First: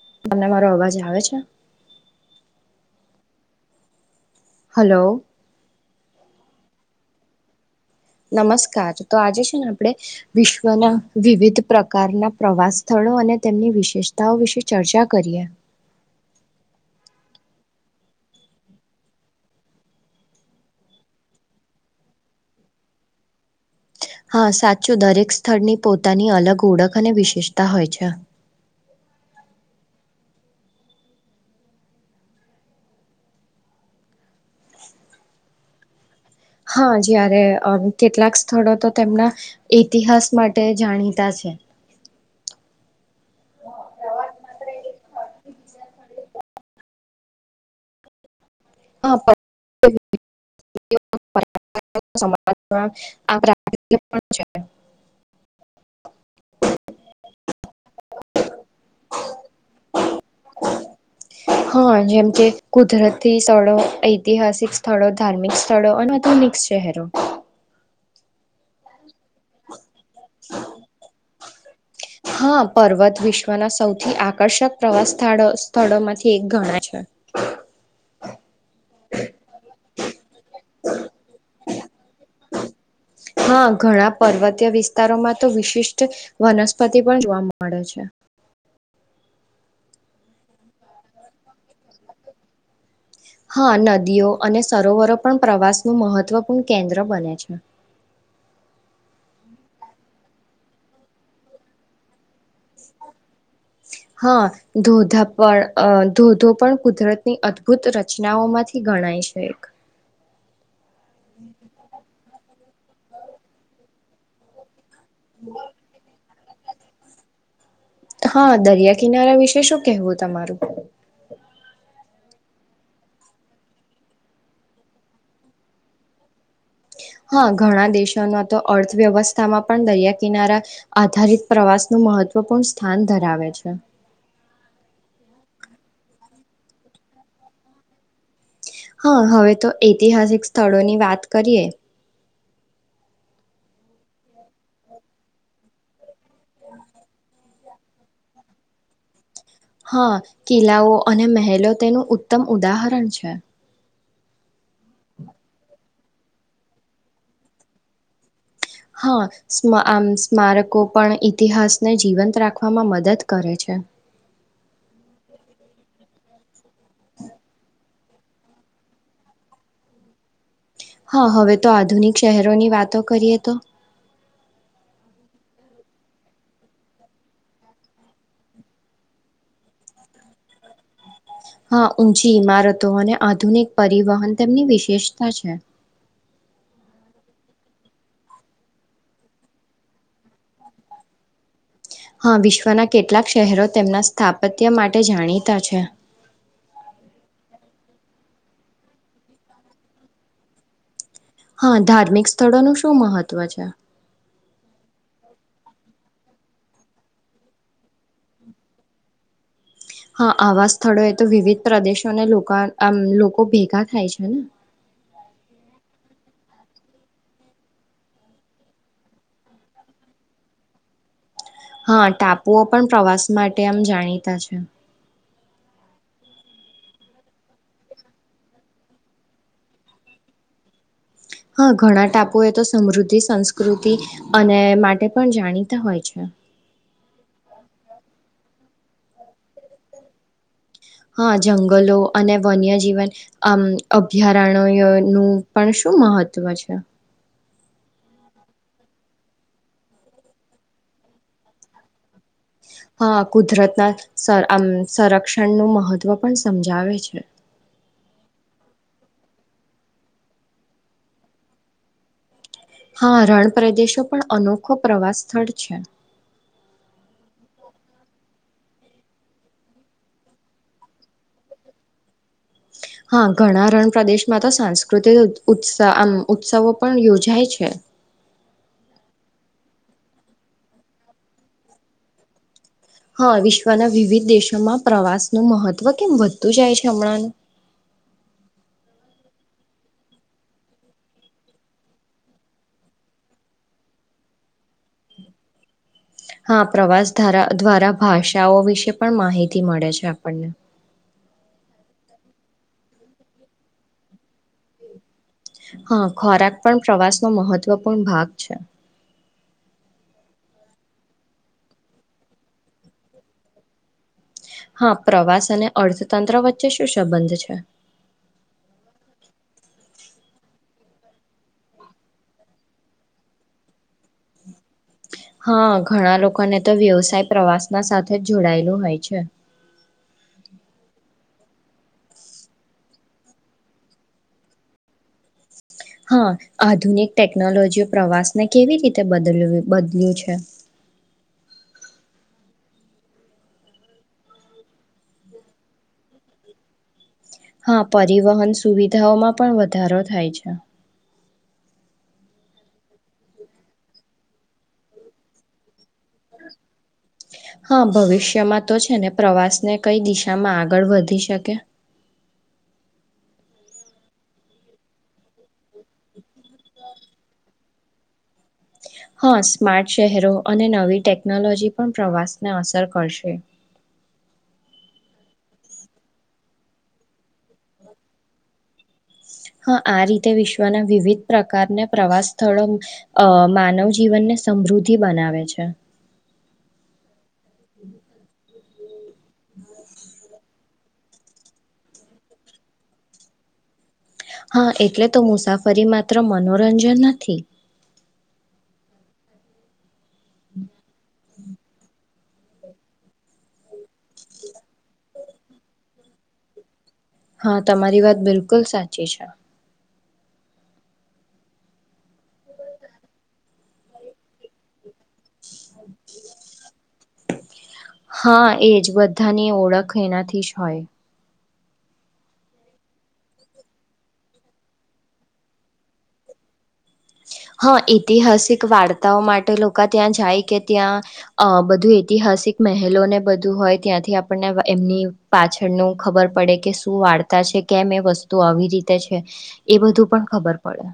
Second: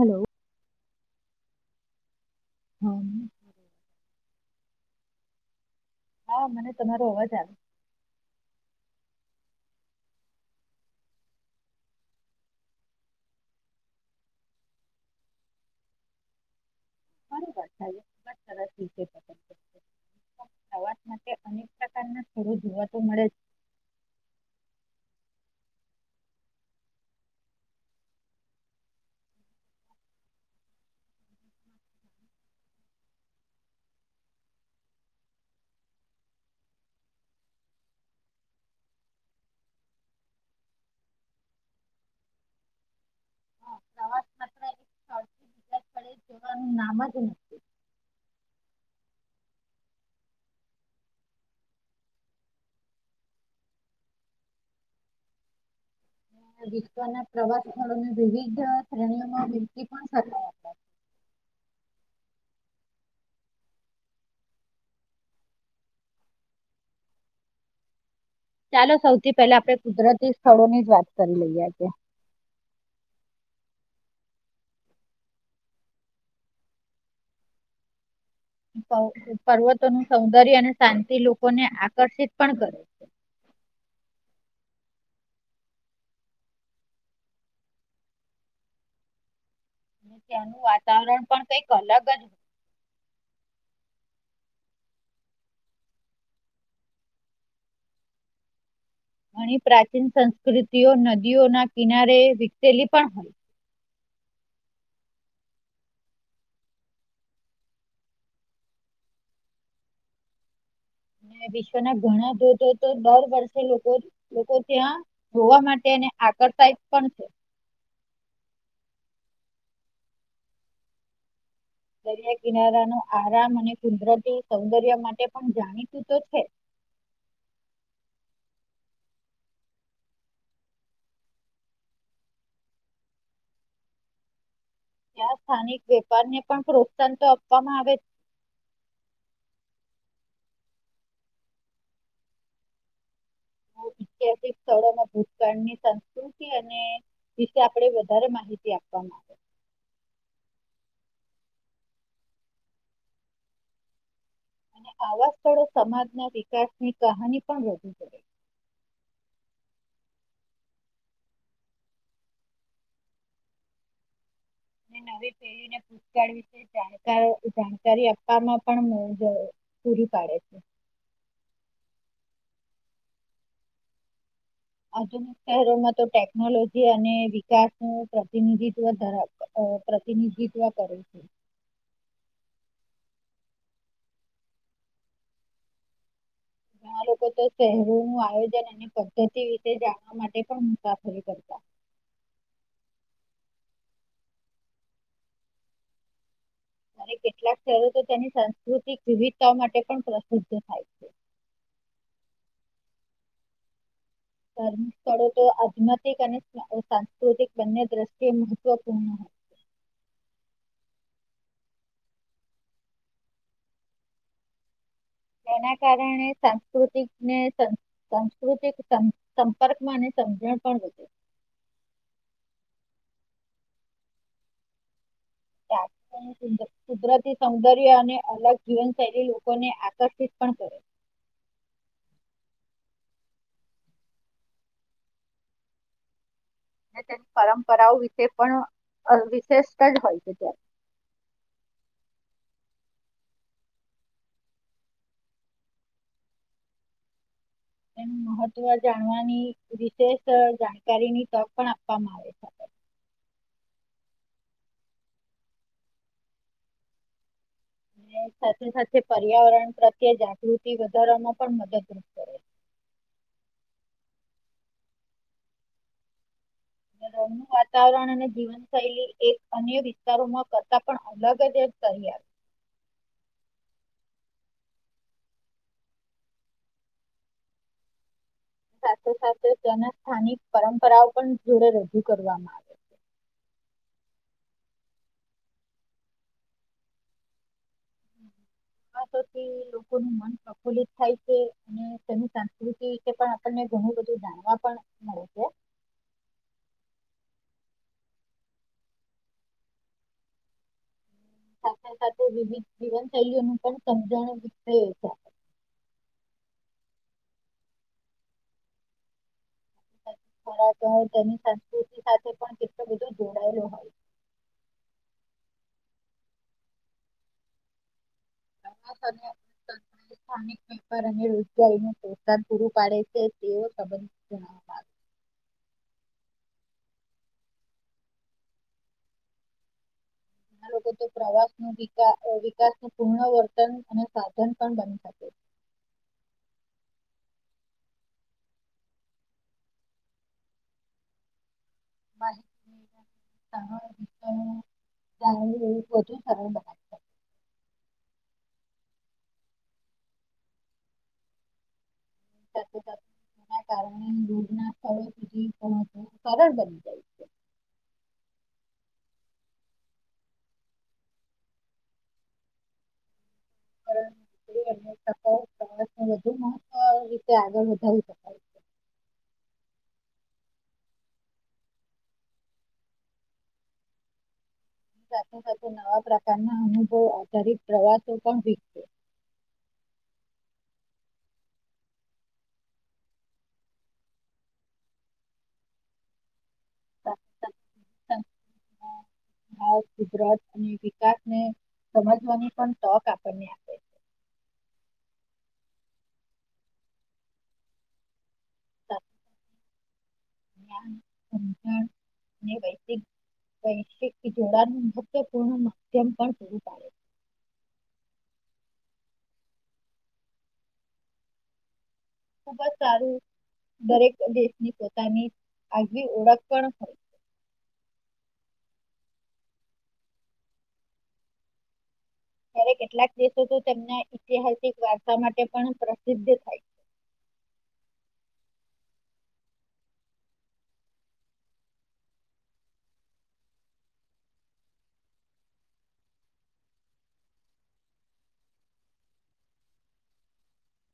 Hello મને મારો અવાજ આવે છે? હ. હલો. હા મને તમારો અવાજ આવે. નમસ્કાર તો આજે છે ને આપણે વિશ્વના વિવિધ પ્રકારના પ્રવાસ સ્થળો અને તેમની વિશેષતાઓ વિશે ચર્ચા કરીએ. [unintelligible] પ્રવાસ માટે અનેક પ્રકારના થોડ જોવા તો મળે. હા સાચું દરેક સ્થળની પોતાની અલગ ઓળખ અને વિશેષતા હોય છે. હા જયારે અ કેટલાક સ્થળો તો તેમના ઇતિહાસ માટે જાણીતા છે. હા, પ્રવાસ જોવાનું નામ જ [unintelligible] [unintelligible] વિશ્વના પ્રવાસ સ્થળોની વિવિધ શ્રેણીઓ હા, જેમ કે [unintelligible] કુદરતી સ્થળો ઐતિહાસિક સ્થળો ધાર્મિક સ્થળો અને આધુનિક શહેરો. ચાલો સૌવ થી પેલા આપણે કુદરતી સ્થળોની જ વાત કરી લઈ આજે. હા પર્વત વિશ્વના સૌથી આકર્ષક પ્રવાસ સ્થળ સ્થળોમાંથી એક ગણા છે. પર્વત તન સૌંદર્ય અને શાંતિ લોકોને આકર્ષિત પણ કર હા ઘણા પર્વતીય વિસ્તારોમાં તો વિશિષ્ટ વનસ્પતિ પણ જોવા મળે છે. અને ત્યાંનું વાતાવરણ પણ કઈક અલગ જ હા નદીઓ અને સરોવરો પણ પ્રવાસનું મહત્વપૂર્ણ કેન્દ્ર બને છે અને પ્રાચીન સંસ્કૃતિઓ નદીઓના કિનારે વિકસેલી પણ હોય હા ધોધા પણ ધોધો પણ કુદરતની અદભુત રચનાઓ માંથી ગણાય છે એક વિશ્વના ઘણા ધોધો તો દર વર્ષે લોકો લોકો ત્યાં જોવા માટેને આકર સાઇઝ પણ છે હા દરિયા કિનારા વિશે શું કેહવું તમારું દરિયા કિનારા નો આરામ અને કુદરતી સૌંદર્ય માટે પણ જાણીતું તો છે હા ઘણા દેશોનો તો અર્થવ્યવસ્થામાં પણ દરિયા કિનારા આધારિત પ્રવાસનું મહત્વપૂર્ણ સ્થાન ધરાવે છે ત્યાં સ્થાનિક વેપારને પણ પ્રોત્સાહન તો આપવામાં આવે હા હવે તો ઐતિહાસિક સ્થળોની વાત કરીએ ઐતિહાસિક સ્થળોમાં ભૂતકાળ ની સંસ્કૃતિ અને વિશે આપણે વધારે માહિતી આપવામાં આવે હા કિલ્લાઓ અને મહેલો તેનું ઉત્તમ ઉદાહરણ છે અને આવા સ્થળો સમાજના વિકાસની કહાની પણ વધી કરે હા આમ સ્મારકો પણ ઇતિહાસને જીવંત રાખવામાં મદદ કરે છે નવી પેઢી ને [inaudible] જાણકારો થી જાન ત્યારે અપ્પામાં પણ [unintelligible] પૂરી પાડે છે હા હવે તો આધુનિક શહેરોની વાતો કરીએ તો આધુનિક શહેરોમાં તો ટેકનોલોજી અને વિકાસ નું પ્રતિનિધિત્વ ધરાવ પ્રતિનિધિત્વ કરે છે હા ઊંચી ઈમારતો અને આધુનિક પરિવહન તેમની વિશેષતા છે ઘણા લોકો તો શહેરોનું આયોજન અને પદ્ધતિ વિશે જાણવા માટે પણ મુસાફરી કરતા હા વિશ્વના કેટલાક શહેરો તેમના સ્થાપત્ય માટે જાણીતા છે અને કેટલાક શહેરો તો તેની સાંસ્કૃતિક વિવિધતા માટે પણ પ્રસિદ્ધ થાય છે હા ધાર્મિક સ્થળોનું શું મહત્વ છે ધાર્મિક સ્થળો તો આધ્યાતિક અને સાંસ્કૃતિક બંને દ્રષ્ટિએ મહત્વપૂર્ણ હોય છે હા આવા સ્થળો એ તો વિવિધ પ્રદેશોને લોકા આમ લોકો ભેગા થાય છે ને તેના કારણે સાંસ્કૃતિકને સાંસ્કૃતિક સંપર્કમાં અને સમજણ પણ વધ હા ટાપુઓ પણ પ્રવાસ માટે આમ જાણીતા છે તાપુઓનું કુદરતી સૌંદર્ય અને અલગ જીવનશૈલી લોકોને આકર્ષિત પણ કરે હા ઘણા ટાપુ એ તો સમૃદ્ધિ સંસ્કૃતિ અને માટે પણ જાણીતા હોય છે અને તેની પરંપરાઓ વિશે પણ વિશિષ્ટ જ હોય છે ત્યારે હા જંગલો અને વન્યજીવન આમ અભ્યારણ નું પણ શું મહત્વ છે એ મહત્વ જાણવાની વિશેષ જાણકારીની તક પણ આપવામાં આવે છે હા કુદરતના સં આમ સંરક્ષણનું મહત્વ પણ સમજાવે છે અને સાથે સાથે પર્યાવરણ પ્રત્યે જાગૃતિ વધારવામાં પણ મદદરૂપ કરે છે હા રણ પ્રદેશો પણ અનોખો પ્રવાસ સ્થળ છે રણનું વાતાવરણ અને જીવનશૈલી એક અન્ય વિસ્તારોમાં કરતા પણ અલગ જ તયાર હા ઘણા રણ પ્રદેશમાં તો સાંસ્કૃતિક ઉ આમ ઉત્સવો પણ યોજાય છે સાથે સાથે તેના સ્થાનિક પરંપરાઓ પણ જોડે રજૂ કરવામાં આવે હ વિશ્વના વિવિધ દેશોમાં પ્રવાસનું મહત્વ કેમ વધતું જાય છે હમણાંનું [unintelligible] થી લોકોનું મન પ્રફુલ્લિત થાય છે અને તેની સંસ્કૃતિ વિશે પણ આપને ઘણું બધું જાણવા પણ મળે છે હા પ્રવાસ ધારા દ્વારા ભાષાઓ વિશે પણ માહિતી મળે છે આપણને સાથે સાથે વિવિધ જીવનશૈલીઓ નો પણ સમજણું છે. હા ખોરાક પણ પ્રવાસનો મહત્વપૂર્ણ ભાગ છે. ખોરાક તો તેની સંસ્કૃતિ સાથે પણ કેટલો બધો જોડાયેલો હોય. હા પ્રવાસ અને અર્થતંત્ર વચ્ચે શું સંબંધ છે. પ્રવાસ અને સ્થાનિક વેપાર અને રોજગારીને પ્રોત્સાહન પૂરું પાડે છે તેવ સંબંધ જણવામાં આવે હા ઘણા લોકોને તો વ્યવસાય પ્રવાસ ના સાથે જ જોડાયેલું હોય છે. ઘણા લોકો તો પ્રવાસ નુ વિકા વિકાસનું પુર્ણ વર્તન અને સાધન પણ બની શકે હા આધુનિક ટેકનોલોજી પ્રવાસને કેવી રીતે બદલ બદલ્યું છે. [unintelligible] હા પરિવહન સુવિધાઓમાં પણ વધારો થાય છે. કારણે રોગના સ્થળો સુધી પહોચવું સરળ બની જાય હા ભવિષ્યમાં તો છે ને પ્રવાસને કઈ દિશામાં આગળ વધી શકે [unintelligible] હા સ્માર્ટ શહેરો અને નવી ટેકનોલોજી પણ પ્રવાસને અસર કરશે સાથે સાથે નવા પ્રકારના અનુભવ આધારિત પ્રવાસો પણ વિકશે હા આ રીતે વિશ્વના વિવિધ પ્રકારના પ્રવાસ સ્થળો અ માનવ જીવનને સમૃદ્ધિ બનાવે છે. [inaudible] [inaudible] ગુજરાત અને ને સમજવાની પણ તક આપણને આપે છે. હા એટલે તો મુસાફરી માત્ર મનોરંજન નથી. [inaudible] [inaudible] વૈ વૈશ્વિક જોડાણ મહત્વપૂર્ણ માધ્યમ પણ પૂરું પાડે હા તમારી વાત બિલકુલ સાચી છે. ખુબ જ સારું દરેક દેશની પો પોતાની આગવી ઓળખ પણ હોય. હા એજ બધાની ઓળખ એનાથી જ હોય ત્યારે કેટલાક દેશો તો તેમના ઐતિહાસિક વાર્સા માટે પણ પ્રસિદ્ધ થાય છે. હા ઐતિહાસિક વાર્તાઓ માટે લોકો ત્યાં જાય કે ત્યાં અ બધું ઐતિહાસિક મહેલોને બધું હોય ત્યાંથી આપણને એમની પાછળનું ખબર પડે કે શું વાર્તા છે કેમ એ વસ્તુ આવી રીતે છે એ બધું પણ ખબર પડે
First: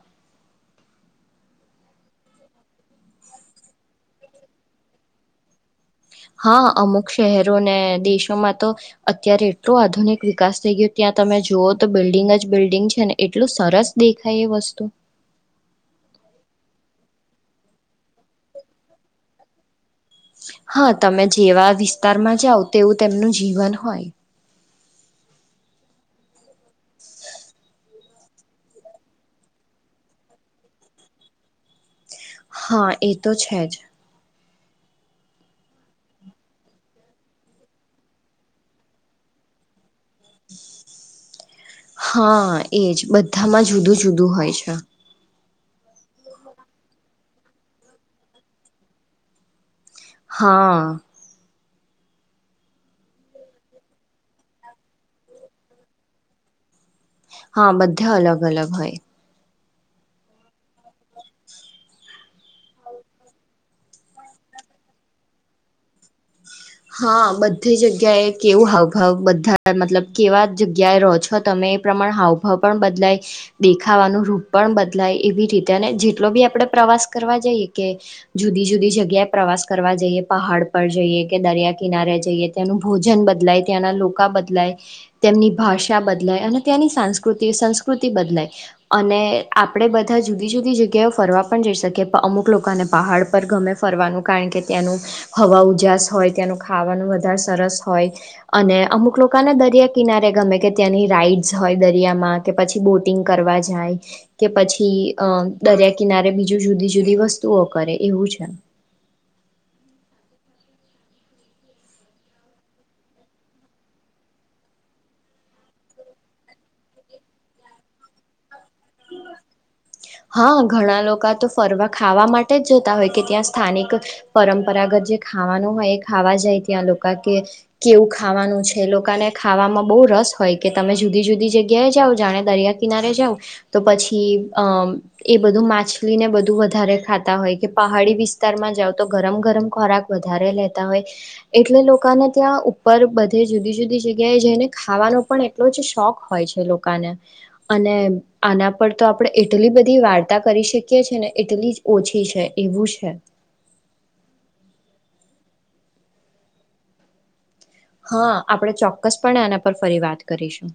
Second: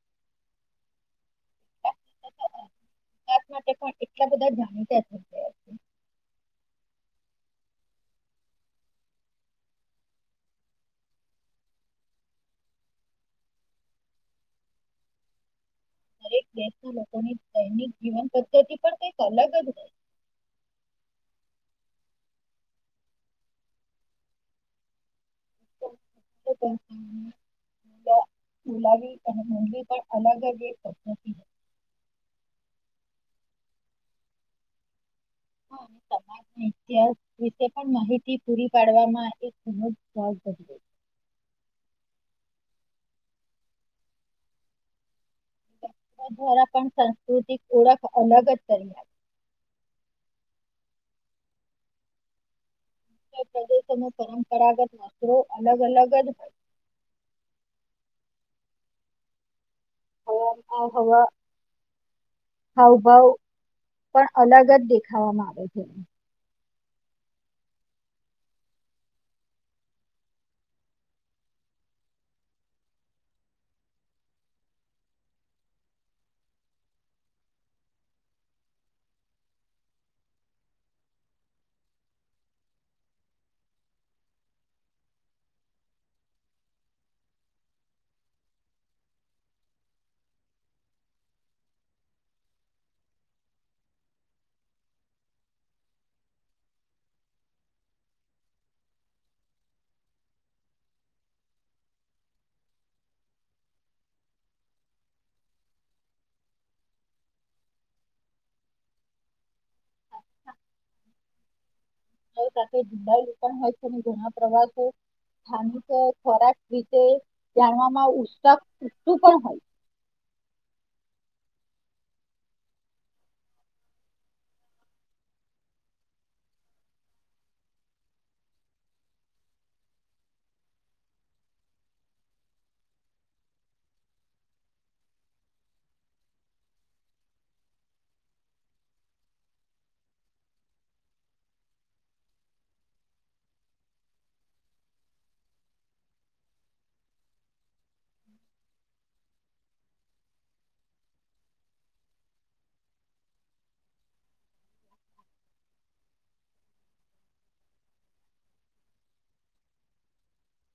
છે. વિકાસ માટે એટલા બધા જાણીતા હા અમુક શહેરોને દેશોમાં તો અત્યારે એટલો આધુનિક વિકાસ થઈ ગયો ત્યાં તમે જોવો તો બિલ્ડિંગ જ બિલ્ડિંગ છે ને એટલું સરસ દેખાય એ વસ્તુ દરેક દેશના લોકોની દૈનિક જીવન પદ્ધતિથી પણ કઈક અલગ જ હોય હા તમે જેવા વિસ્તારમાં જાઓ તેવું તેમનું જીવન હોય બલાવી અને મંદી પણ અલગ હા એ તો છે જ વિશે પણ માહિતી પૂરી પાડવામાં એક હા [unintelligible] એજ બધામાં જુદું જુદું હોય છે. દ્વારા પણ સાંસ્કૃતિક ઓળખ અલગ જ કરી હા પ્રદેશોમાં પરંપરાગત વસ્ત્રો અલગ અલગ જ હોય. હા બધા અલગ અલગ હોય. હવા હાવભાવ પણ અલગ જ દેખાવામાં આવે છે. હા બધી જગ્યાએ કેવું હાવભાવ બધા મતલબ કેવા જગ્યાએ રહો છો તમે એ પ્રમાણે હાવભાવ પણ બદલાય દેખાવાનું રૂપ પણ બદલાય એવી રીતે અને જેટલો બી આપણે પ્રવાસ કરવા જઈએ કે જુદી જુદી જગ્યાએ પ્રવાસ કરવા જઈએ પહાડ પર જઈએ કે દરિયા કિનારે જઈએ ત્યાંનું ભોજન બદલાય ત્યાંના લોકો બદલાય, તેમની ભાષા બદલાય અને ત્યાંની સાસ્કૃ સંસ્કૃતિ બદલાય, અને આપણેે બધા જુદી જુદી જગ્યાઓ ફરવા પણ જઈ શકીએ અમુક લોકોને પહાડ પર ગમે ફરવાનું કારણ કે ત્યાંનું, હવા ઉજ હોય ત્યાંનું ખાવાનું વધારે સરસ હોય, અને અમુક લોકોને દરિયા કિનારે ગમે કે ત્યાંની રાઈડસ હોય દરિયામાં કે પછી બોટિંગ કરવા જાય, કે પછી અ દરિયા કિનારે બીજું જુદી જુદી વસ્તુઓ કરે એવું છે. ાય હોય છે ઘણા પ્રવાસો, સ્થાનિક ખોરાક વિ જાણવામાં ઉ તું પણ હોય. હા ઘણા લોકો તો ફરવા ખાવા માટે જ જતા હોય કે ત્યાં સ્થાનિક, પરંપરાગત જે ખાવાનું હોય એ ખાવા જાય ત્યાં લોકો કે, કેવું ખાવાનું છે લોકોને ખાવામાં બહુ રસ હોય કે તમે જુદી જુદી જગ્યાએ જઓ જાણે દરિયા કિનારે જાવ. તો પછી અમ એ બધું માછલીને બધું વધારે ખાતા હોય કે પહાડી વિસ્તારમાં જાવ તો ગરમ ગરમ ખોરાક વધારે લેતા હોય, એટલે લોકોને ત્યાં ઉપર બધે જુદી જુદી જગ્યાએ જઈને ખાવાનો પણ એટલો જ શોખ હોય છે લોકોને, અને આના પર તો આપણે એટલી બધી વાર્તા કરી શકીએ છે ને એટલી જ ઓછી છે એવું છે. હા આપણે ચોક્કસ પણ એના પર ફરી વાત કરીશું.